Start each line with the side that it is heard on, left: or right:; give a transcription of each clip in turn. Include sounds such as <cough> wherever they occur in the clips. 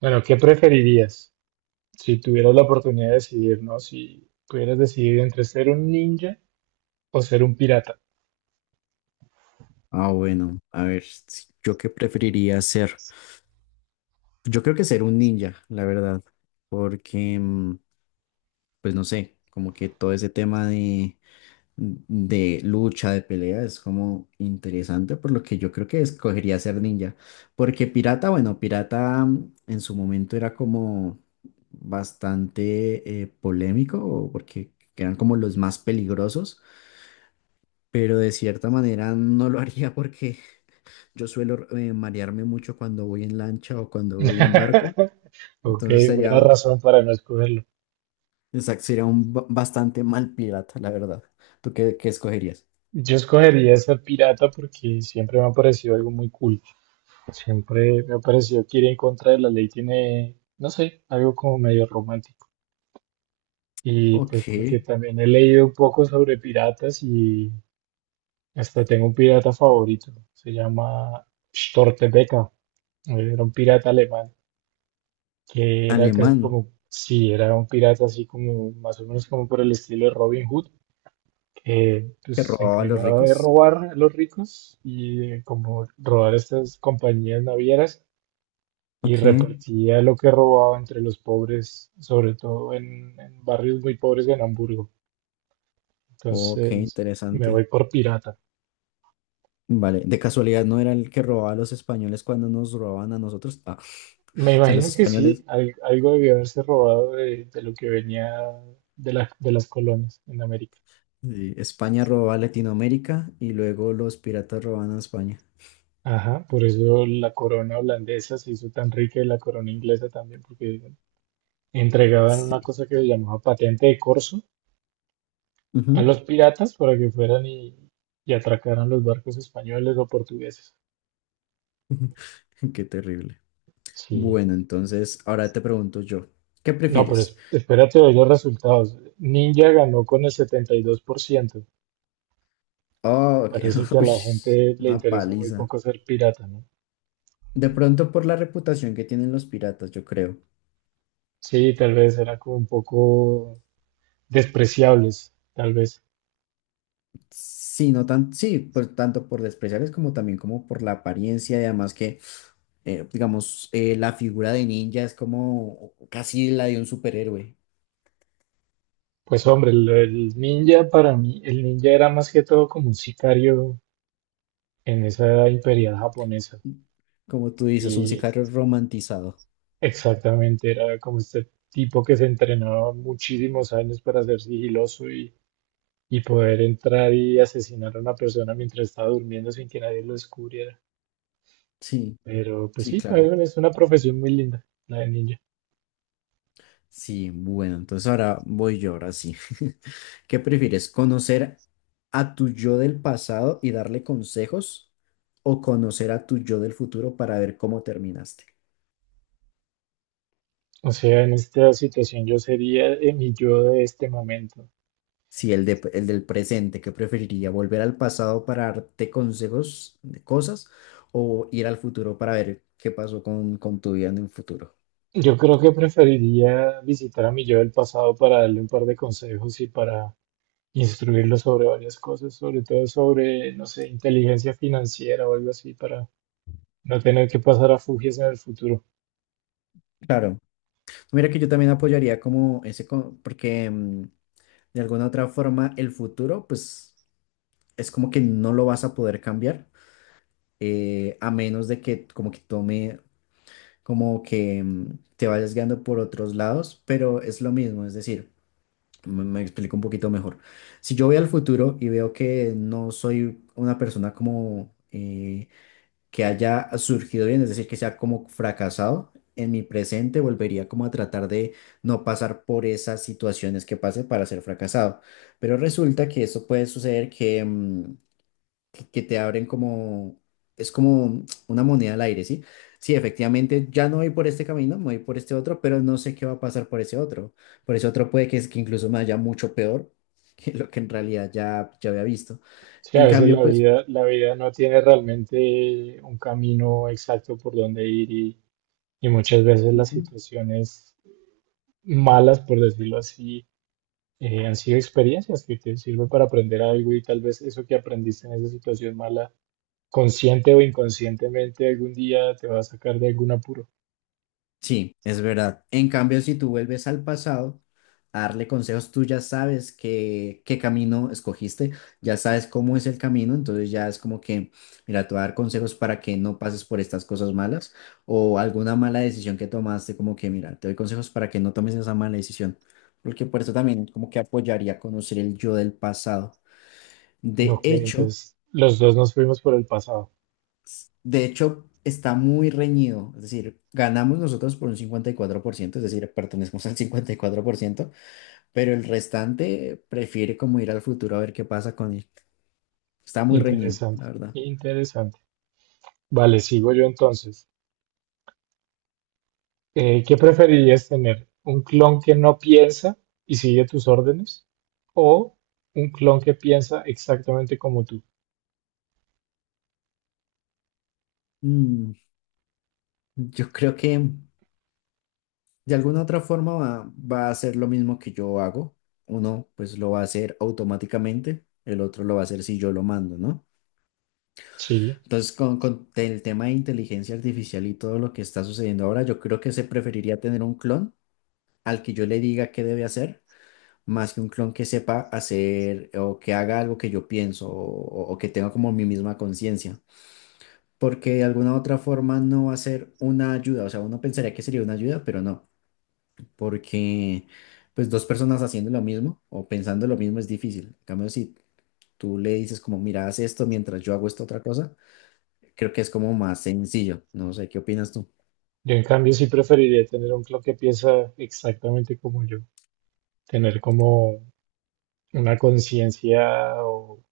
right: Bueno, ¿qué preferirías si tuvieras la oportunidad de decidir, ¿no? Si pudieras decidir entre ser un ninja o ser un pirata.
left: Ah, bueno, a ver, ¿yo qué preferiría ser? Yo creo que ser un ninja, la verdad, porque, pues no sé, como que todo ese tema de lucha, de pelea, es como interesante, por lo que yo creo que escogería ser ninja, porque pirata, bueno, pirata en su momento era como bastante polémico, porque eran como los más peligrosos, pero de cierta manera no lo haría porque yo suelo marearme mucho cuando voy en lancha o cuando voy en barco.
right: <laughs> Ok,
left: Entonces
right: buena
left: sería,
right: razón para no escogerlo.
left: exacto, sería un bastante mal pirata, la verdad. ¿Tú qué, qué escogerías?
right: Yo escogería ser pirata porque siempre me ha parecido algo muy cool. Siempre me ha parecido que ir en contra de la ley tiene, no sé, algo como medio romántico. Y pues
left: Ok.
right: porque también he leído un poco sobre piratas y hasta tengo un pirata favorito, se llama Stortebeca, era un pirata alemán, que era casi
left: Alemán,
right: como, sí, era un pirata así como, más o menos como por el estilo de Robin Hood, que pues,
left: que
right: se
left: robaba a los
right: encargaba de
left: ricos.
right: robar a los ricos y de como robar estas compañías navieras y
left: Ok.
right: repartía lo que robaba entre los pobres, sobre todo en barrios muy pobres de Hamburgo.
left: Ok,
right: Entonces, me
left: interesante.
right: voy por pirata.
left: Vale. De casualidad no era el que robaba a los españoles cuando nos robaban a nosotros. Ah. <laughs>
right: Me
left: O sea, los
right: imagino que sí,
left: españoles.
right: algo debió haberse robado de lo que venía de, de las colonias en América.
left: Sí, España robaba a Latinoamérica y luego los piratas robaban a España.
right: Ajá, por eso la corona holandesa se hizo tan rica y la corona inglesa también, porque entregaban
left: Sí.
right: una cosa que se llamaba patente de corso a
left: Ujú.
right: los piratas para que fueran y atracaran los barcos españoles o portugueses.
left: <laughs> Qué terrible.
right: Sí.
left: Bueno, entonces ahora te pregunto yo, ¿qué
right: No, pero
left: prefieres?
right: espérate de los resultados. Ninja ganó con el 72%.
left: Oh, ok.
right: Parece que
left: <laughs>
right: a la
left: Ush,
right: gente le
left: una
right: interesa muy
left: paliza.
right: poco ser pirata, ¿no?
left: De pronto por la reputación que tienen los piratas, yo creo.
right: Sí, tal vez era como un poco despreciables, tal vez.
left: Sí, no tan, sí, pues tanto por despreciarles como también como por la apariencia y además que, digamos, la figura de ninja es como casi la de un superhéroe.
right: Pues hombre, el ninja para mí, el ninja era más que todo como un sicario en esa imperial japonesa.
left: Como tú dices, un
right: Y
left: sicario romantizado.
right: exactamente era como este tipo que se entrenaba muchísimos años para ser sigiloso y poder entrar y asesinar a una persona mientras estaba durmiendo sin que nadie lo descubriera.
left: Sí,
right: Pero pues
left: sí,
right: sí, tal
left: claro.
right: vez es una profesión muy linda, la de ninja.
left: Sí, bueno, entonces ahora voy yo, ahora sí. <laughs> ¿Qué prefieres? ¿Conocer a tu yo del pasado y darle consejos o conocer a tu yo del futuro para ver cómo terminaste?
right: O sea, en esta situación yo sería mi yo de este momento.
left: Sí, el de, el del presente, ¿qué preferiría? ¿Volver al pasado para darte consejos de cosas o ir al futuro para ver qué pasó con tu vida en el futuro?
right: Yo creo que preferiría visitar a mi yo del pasado para darle un par de consejos y para instruirlo sobre varias cosas, sobre todo sobre, no sé, inteligencia financiera o algo así, para no tener que pasar a fugias en el futuro.
left: Claro. Mira que yo también apoyaría como ese, porque de alguna otra forma el futuro, pues es como que no lo vas a poder cambiar, a menos de que como que tome, como que te vayas guiando por otros lados, pero es lo mismo, es decir, me explico un poquito mejor. Si yo voy al futuro y veo que no soy una persona como que haya surgido bien, es decir, que sea como fracasado. En mi presente volvería como a tratar de no pasar por esas situaciones que pase para ser fracasado. Pero resulta que eso puede suceder que, que te abren como, es como una moneda al aire, ¿sí? Sí, efectivamente, ya no voy por este camino, me voy por este otro, pero no sé qué va a pasar por ese otro. Por ese otro puede que, es, que incluso me haya mucho peor <laughs> que lo que en realidad ya, ya había visto.
right: Sí, a
left: En
right: veces
left: cambio, pues...
right: la vida no tiene realmente un camino exacto por donde ir y muchas veces las
left: ujú.
right: situaciones malas, por decirlo así, han sido experiencias que te sirven para aprender algo y tal vez eso que aprendiste en esa situación mala, consciente o inconscientemente, algún día te va a sacar de algún apuro.
left: Sí, es verdad. En cambio, si tú vuelves al pasado a darle consejos, tú ya sabes qué, qué camino escogiste, ya sabes cómo es el camino, entonces ya es como que, mira, te voy a dar consejos para que no pases por estas cosas malas o alguna mala decisión que tomaste, como que, mira, te doy consejos para que no tomes esa mala decisión, porque por eso también como que apoyaría conocer el yo del pasado. De
right: Ok,
left: hecho,
right: entonces los dos nos fuimos por el pasado.
left: De hecho, está muy reñido, es decir, ganamos nosotros por un 54%, es decir, pertenecemos al 54%, pero el restante prefiere como ir al futuro a ver qué pasa con él. Está muy reñido,
right: Interesante,
left: la verdad.
right: interesante. Vale, sigo yo entonces. ¿Qué preferirías tener? ¿Un clon que no piensa y sigue tus órdenes? ¿O un clon que piensa exactamente como tú?
left: Mm, yo creo que de alguna otra forma va a hacer lo mismo que yo hago. Uno pues lo va a hacer automáticamente, el otro lo va a hacer si yo lo mando, ¿no?
right: Sí,
left: Entonces, con el tema de inteligencia artificial y todo lo que está sucediendo ahora, yo creo que se preferiría tener un clon al que yo le diga qué debe hacer, más que un clon que sepa hacer o que haga algo que yo pienso o que tenga como mi misma conciencia. Porque de alguna u otra forma no va a ser una ayuda. O sea, uno pensaría que sería una ayuda, pero no. Porque pues dos personas haciendo lo mismo o pensando lo mismo es difícil. En cambio, si tú le dices como, mira, haz esto mientras yo hago esta otra cosa, creo que es como más sencillo. No sé, ¿qué opinas tú?
right: yo en cambio sí preferiría tener un clon que piensa exactamente como yo. Tener como una conciencia o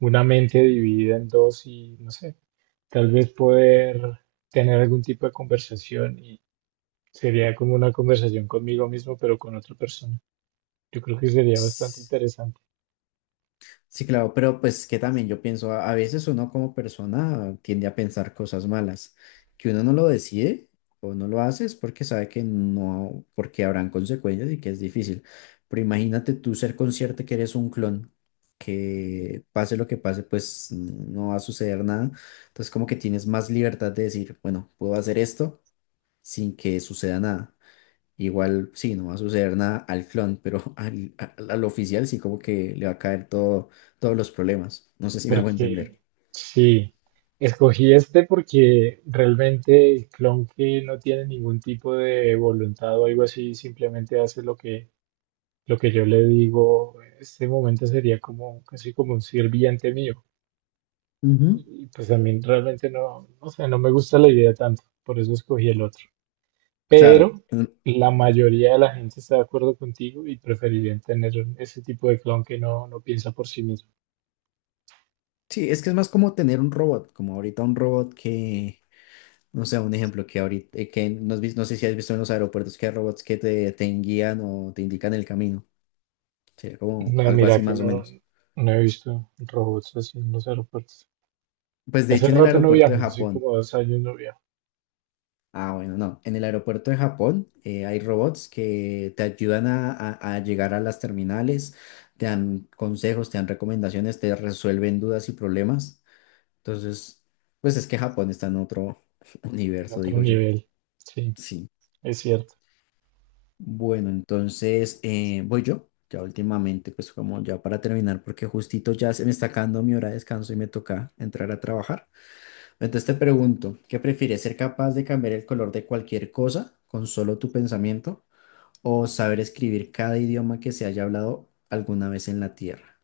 right: una mente dividida en dos y no sé, tal vez poder tener algún tipo de conversación y sería como una conversación conmigo mismo, pero con otra persona. Yo creo que sería bastante interesante
left: Sí, claro, pero pues que también yo pienso, a veces uno como persona tiende a pensar cosas malas, que uno no lo decide o no lo hace es porque sabe que no, porque habrán consecuencias y que es difícil. Pero imagínate tú ser consciente que eres un clon, que pase lo que pase, pues no va a suceder nada. Entonces como que tienes más libertad de decir, bueno, puedo hacer esto sin que suceda nada. Igual, sí, no va a suceder nada al clon, pero <laughs> al oficial sí como que le va a caer todo, todos los problemas. No sé si me hago
right: porque
left: entender.
right: sí, escogí este porque realmente el clon que no tiene ningún tipo de voluntad o algo así, simplemente hace lo que yo le digo, en este momento sería como casi como un sirviente mío.
left: Ujú.
right: Y pues a mí realmente no, no sé, no me gusta la idea tanto, por eso escogí el otro.
left: Claro.
right: Pero
left: Mm,
right: la mayoría de la gente está de acuerdo contigo y preferirían tener ese tipo de clon que no, no piensa por sí mismo.
left: sí, es que es más como tener un robot, como ahorita un robot que, no sé, un ejemplo que ahorita, que no, no sé si has visto en los aeropuertos que hay robots que te guían o te indican el camino. Sería como
right: No,
left: algo
right: mira
left: así
right: que
left: más o
right: no,
left: menos.
right: no he visto robots así en los aeropuertos.
left: Pues de
right: Hace
left: hecho en el
right: rato no
left: aeropuerto de
right: viajo, así
left: Japón.
right: como 2 años no viajo,
left: Ah, bueno, no. En el aeropuerto de Japón hay robots que te ayudan a llegar a las terminales, te dan consejos, te dan recomendaciones, te resuelven dudas y problemas. Entonces, pues es que Japón está en otro <laughs>
right: en
left: universo,
right: otro
left: digo yo.
right: nivel. Sí,
left: Sí.
right: es cierto.
left: Bueno, entonces voy yo. Ya últimamente, pues como ya para terminar, porque justito ya se me está acabando mi hora de descanso y me toca entrar a trabajar. Entonces te pregunto, ¿qué prefieres? ¿Ser capaz de cambiar el color de cualquier cosa con solo tu pensamiento o saber escribir cada idioma que se haya hablado alguna vez en la Tierra?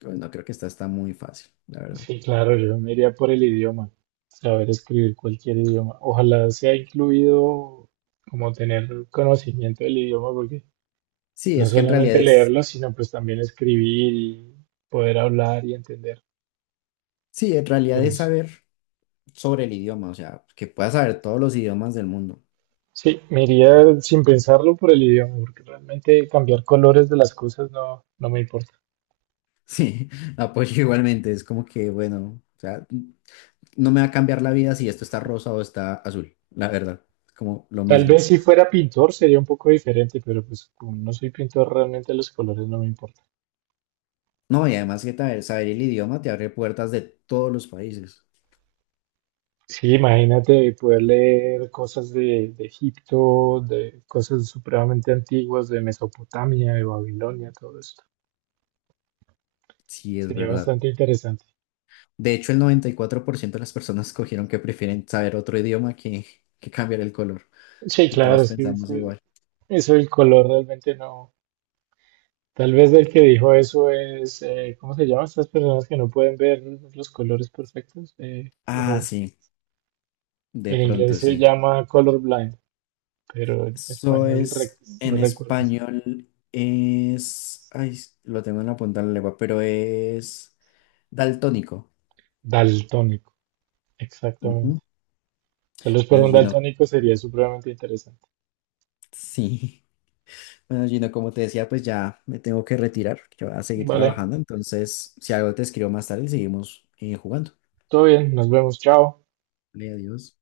left: Pues no creo que esta está muy fácil, la verdad.
right: Sí, claro, yo me iría por el idioma, saber escribir cualquier idioma. Ojalá sea incluido como tener conocimiento del idioma, porque
left: Sí,
right: no
left: es que en realidad
right: solamente
left: es,
right: leerlo, sino pues también escribir y poder hablar y entender.
left: sí, en realidad es
right: Entonces,
left: saber sobre el idioma, o sea, que puedas saber todos los idiomas del mundo.
right: sí, me iría sin pensarlo por el idioma, porque realmente cambiar colores de las cosas no, no me importa.
left: Sí, <laughs> apoyo igualmente, es como que, bueno, o sea, no me va a cambiar la vida si esto está rosa o está azul, la verdad, es como lo
right: Tal
left: mismo.
right: vez si fuera pintor sería un poco diferente, pero pues como no soy pintor, realmente los colores no me importan.
left: No, y además que saber, saber el idioma te abre puertas de todos los países.
right: Sí, imagínate poder leer cosas de Egipto, de cosas supremamente antiguas, de Mesopotamia, de Babilonia, todo esto.
left: Sí, es
right: Sería
left: verdad.
right: bastante interesante.
left: De hecho, el 94% de las personas escogieron que prefieren saber otro idioma que cambiar el color,
right: Sí,
left: que
right: claro,
left: todos
right: es que
left: pensamos
right: eso,
left: igual.
right: el color realmente no. Tal vez el que dijo eso es, ¿cómo se llama? Estas personas que no pueden ver los colores perfectos. eh,
left: Ah,
right: o
left: sí, de
right: en inglés
left: pronto
right: se
left: sí.
right: llama colorblind, pero en
left: Eso
right: español
left: es
right: no
left: en
right: recuerdo.
left: español, es... Ay, lo tengo en la punta de la lengua, pero es daltónico.
right: Daltónico,
left: Ujú.
right: exactamente. Tal vez para
left: Bueno,
right: un
left: Gino,
right: daltónico sería supremamente interesante.
left: sí. Bueno, Gino, como te decía, pues ya me tengo que retirar, que voy a seguir
right: Vale,
left: trabajando. Entonces, si algo te escribo más tarde, seguimos jugando.
right: todo bien, nos vemos, chao.
left: Vale, adiós.